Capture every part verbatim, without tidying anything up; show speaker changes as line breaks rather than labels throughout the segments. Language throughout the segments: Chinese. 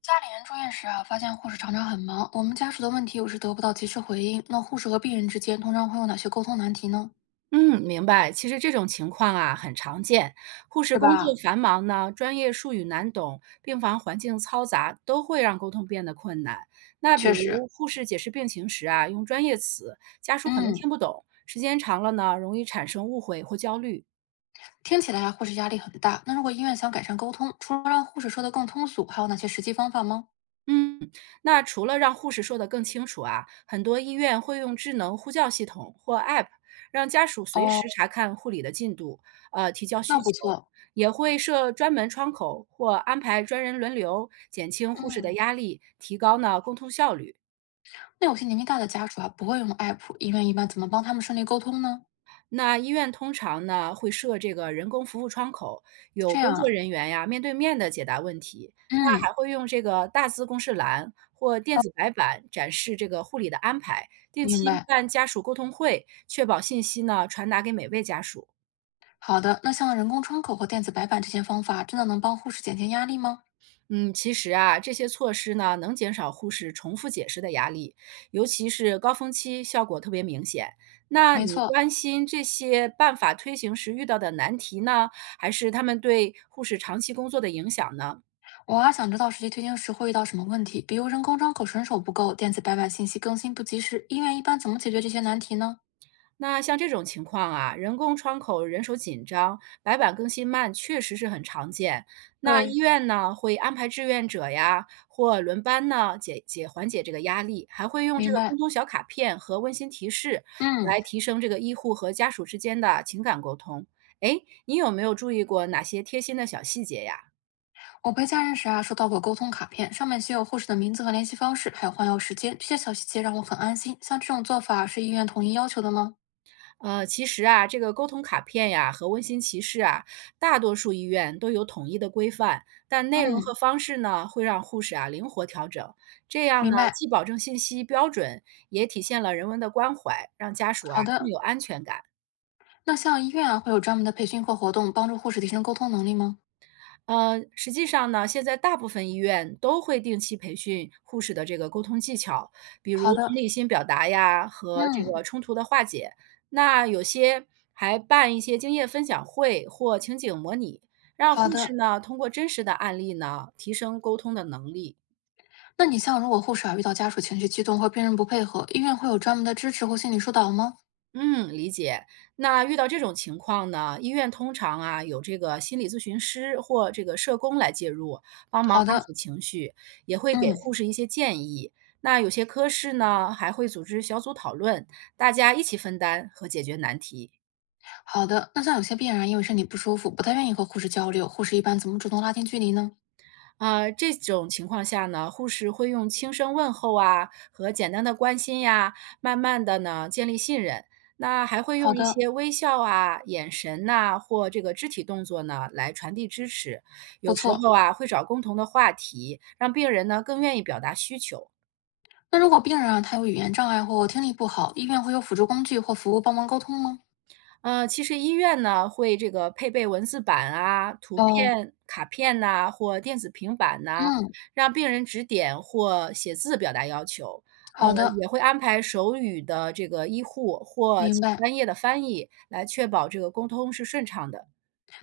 家里人住院时啊，发现护士常常很忙，我们家属的问题有时得不到及时回应。那护士和病人之间通常会有哪些沟通难题呢？
嗯，明白。其实这种情况啊很常见，护
是
士工作
吧？
繁忙呢，专业术语难懂，病房环境嘈杂，都会让沟通变得困难。那比
确实，
如护士解释病情时啊，用专业词，家属可能
嗯，
听不懂，时间长了呢，容易产生误会或焦虑。
听起来啊，护士压力很大。那如果医院想改善沟通，除了让护士说的更通俗，还有哪些实际方法吗？
嗯，那除了让护士说得更清楚啊，很多医院会用智能呼叫系统或 App，让家属随
哦，
时查看护理的进度，呃，提交
那
需
不
求，
错。
也会设专门窗口或安排专人轮流，减轻护士
嗯，
的压力，提高呢沟通效率。
那有些年纪大的家属啊，不会用 app，医院一般怎么帮他们顺利沟通呢？
那医院通常呢会设这个人工服务窗口，有
这
工
样
作
啊，
人员呀面对面的解答问题。那
嗯，
还会用这个大字公示栏或电
哦，
子白板展示这个护理的安排，定
明
期
白。
办家属沟通会，确保信息呢传达给每位家属。
好的，那像人工窗口和电子白板这些方法，真的能帮护士减轻压力吗？
嗯，其实啊，这些措施呢，能减少护士重复解释的压力，尤其是高峰期，效果特别明显。那
没
你
错，
关心这些办法推行时遇到的难题呢，还是他们对护士长期工作的影响呢？
我还想知道实际推行时会遇到什么问题，比如人工窗口人手不够，电子白板信息更新不及时，医院一般怎么解决这些难题呢？
那像这种情况啊，人工窗口人手紧张，白板更新慢，确实是很常见。那
对，
医院呢，会安排志愿者呀，或轮班呢，解解缓解这个压力，还会用这
明
个沟
白。
通小卡片和温馨提示
嗯，
来提升这个医护和家属之间的情感沟通。诶，你有没有注意过哪些贴心的小细节呀？
我陪家人时啊，收到过沟通卡片，上面写有护士的名字和联系方式，还有换药时间，这些小细节让我很安心。像这种做法是医院统一要求的吗？
呃，其实啊，这个沟通卡片呀和温馨提示啊，大多数医院都有统一的规范，但内容
嗯，
和方式呢，会让护士啊灵活调整。这样
明
呢，
白。
既保证信息标准，也体现了人文的关怀，让家属啊
好
更
的，
有安全感。
那像医院啊，会有专门的培训或活动帮助护士提升沟通能力吗？
呃，实际上呢，现在大部分医院都会定期培训护士的这个沟通技巧，比如
好的，
同理心表达呀和这
嗯，
个冲突的化解。那有些还办一些经验分享会或情景模拟，让
好
护
的。
士呢通过真实的案例呢提升沟通的能力。
那你像如果护士啊遇到家属情绪激动或病人不配合，医院会有专门的支持或心理疏导吗？
嗯，理解。那遇到这种情况呢，医院通常啊有这个心理咨询师或这个社工来介入，帮忙
好
安
的，
抚情绪，也会给
嗯，
护士一些建议。那有些科室呢还会组织小组讨论，大家一起分担和解决难题。
好的。那像有些病人啊因为身体不舒服，不太愿意和护士交流，护士一般怎么主动拉近距离呢？
呃，这种情况下呢，护士会用轻声问候啊和简单的关心呀，慢慢的呢建立信任。那还会
好
用一
的，
些微笑啊、眼神呐、或这个肢体动作呢来传递支持。
不
有时
错。
候啊，会找共同的话题，让病人呢更愿意表达需求。
那如果病人啊他有语言障碍或听力不好，医院会有辅助工具或服务帮忙沟通吗？
呃，其实医院呢会这个配备文字板啊、图
哦，
片、卡片呐、或电子平板呐、
嗯，
让病人指点或写字表达要求。呃，
好的，
也会安排手语的这个医护或
明
请
白。
专业的翻译，来确保这个沟通是顺畅的。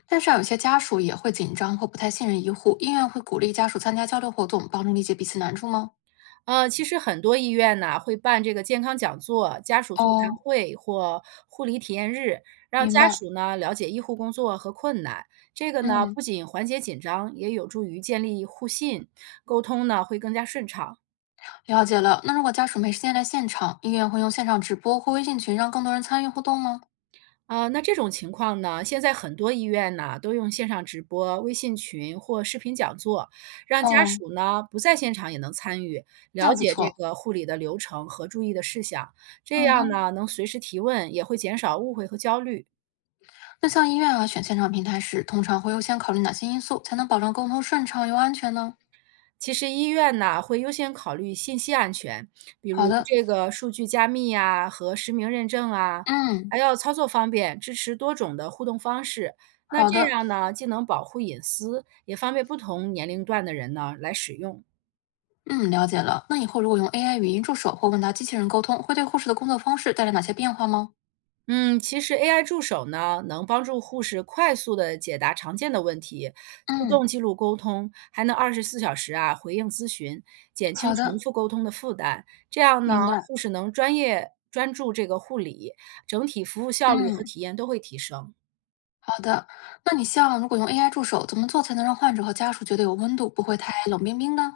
但是啊有些家属也会紧张或不太信任医护，医院会鼓励家属参加交流活动，帮助理解彼此难处吗？
呃，其实很多医院呢会办这个健康讲座、家属座谈
哦，
会或护理体验日，让
明
家
白，
属呢了解医护工作和困难。这个呢，
嗯。
不仅缓解紧张，也有助于建立互信，沟通呢会更加顺畅。
了解了。那如果家属没时间来现场，医院会用线上直播或微信群让更多人参与互动吗？
啊，那这种情况呢，现在很多医院呢都用线上直播、微信群或视频讲座，让家
哦，
属呢不在现场也能参与，
那
了
不
解这
错。
个护理的流程和注意的事项。这
嗯
样
哼，
呢，能随时提问，也会减少误会和焦虑。
那像医院啊选线上平台时，通常会优先考虑哪些因素，才能保证沟通顺畅又安全呢？
其实医院呢，会优先考虑信息安全，比
好
如
的，
这个数据加密呀、和实名认证啊，
嗯，
还要操作方便，支持多种的互动方式。那
好
这
的，
样呢，既能保护隐私，也方便不同年龄段的人呢来使用。
嗯，了解了。那以后如果用 A I 语音助手或问答机器人沟通，会对护士的工作方式带来哪些变化吗？
嗯，其实 A I 助手呢，能帮助护士快速的解答常见的问题，自
嗯，
动记录沟通，还能二十四小时啊回应咨询，减轻
好
重
的，
复沟通的负担。这样呢，
明
嗯
白。
护士能专业专注这个护理，整体服务效率和
嗯，
体验都会提升。
好的。那你像如果用 A I 助手，怎么做才能让患者和家属觉得有温度，不会太冷冰冰呢？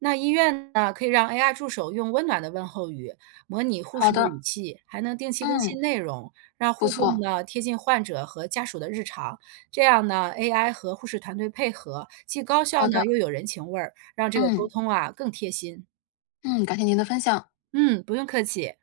那医院呢，可以让 A I 助手用温暖的问候语模拟护
好
士的
的，
语气，还能定期更
嗯，
新内容，让
不
互动
错，
呢贴近患者和家属的日常。这样呢，A I 和护士团队配合，既高效
好的，
呢又有人情味儿，让这个沟
嗯，
通啊更贴心。
嗯，感谢您的分享。
嗯，不用客气。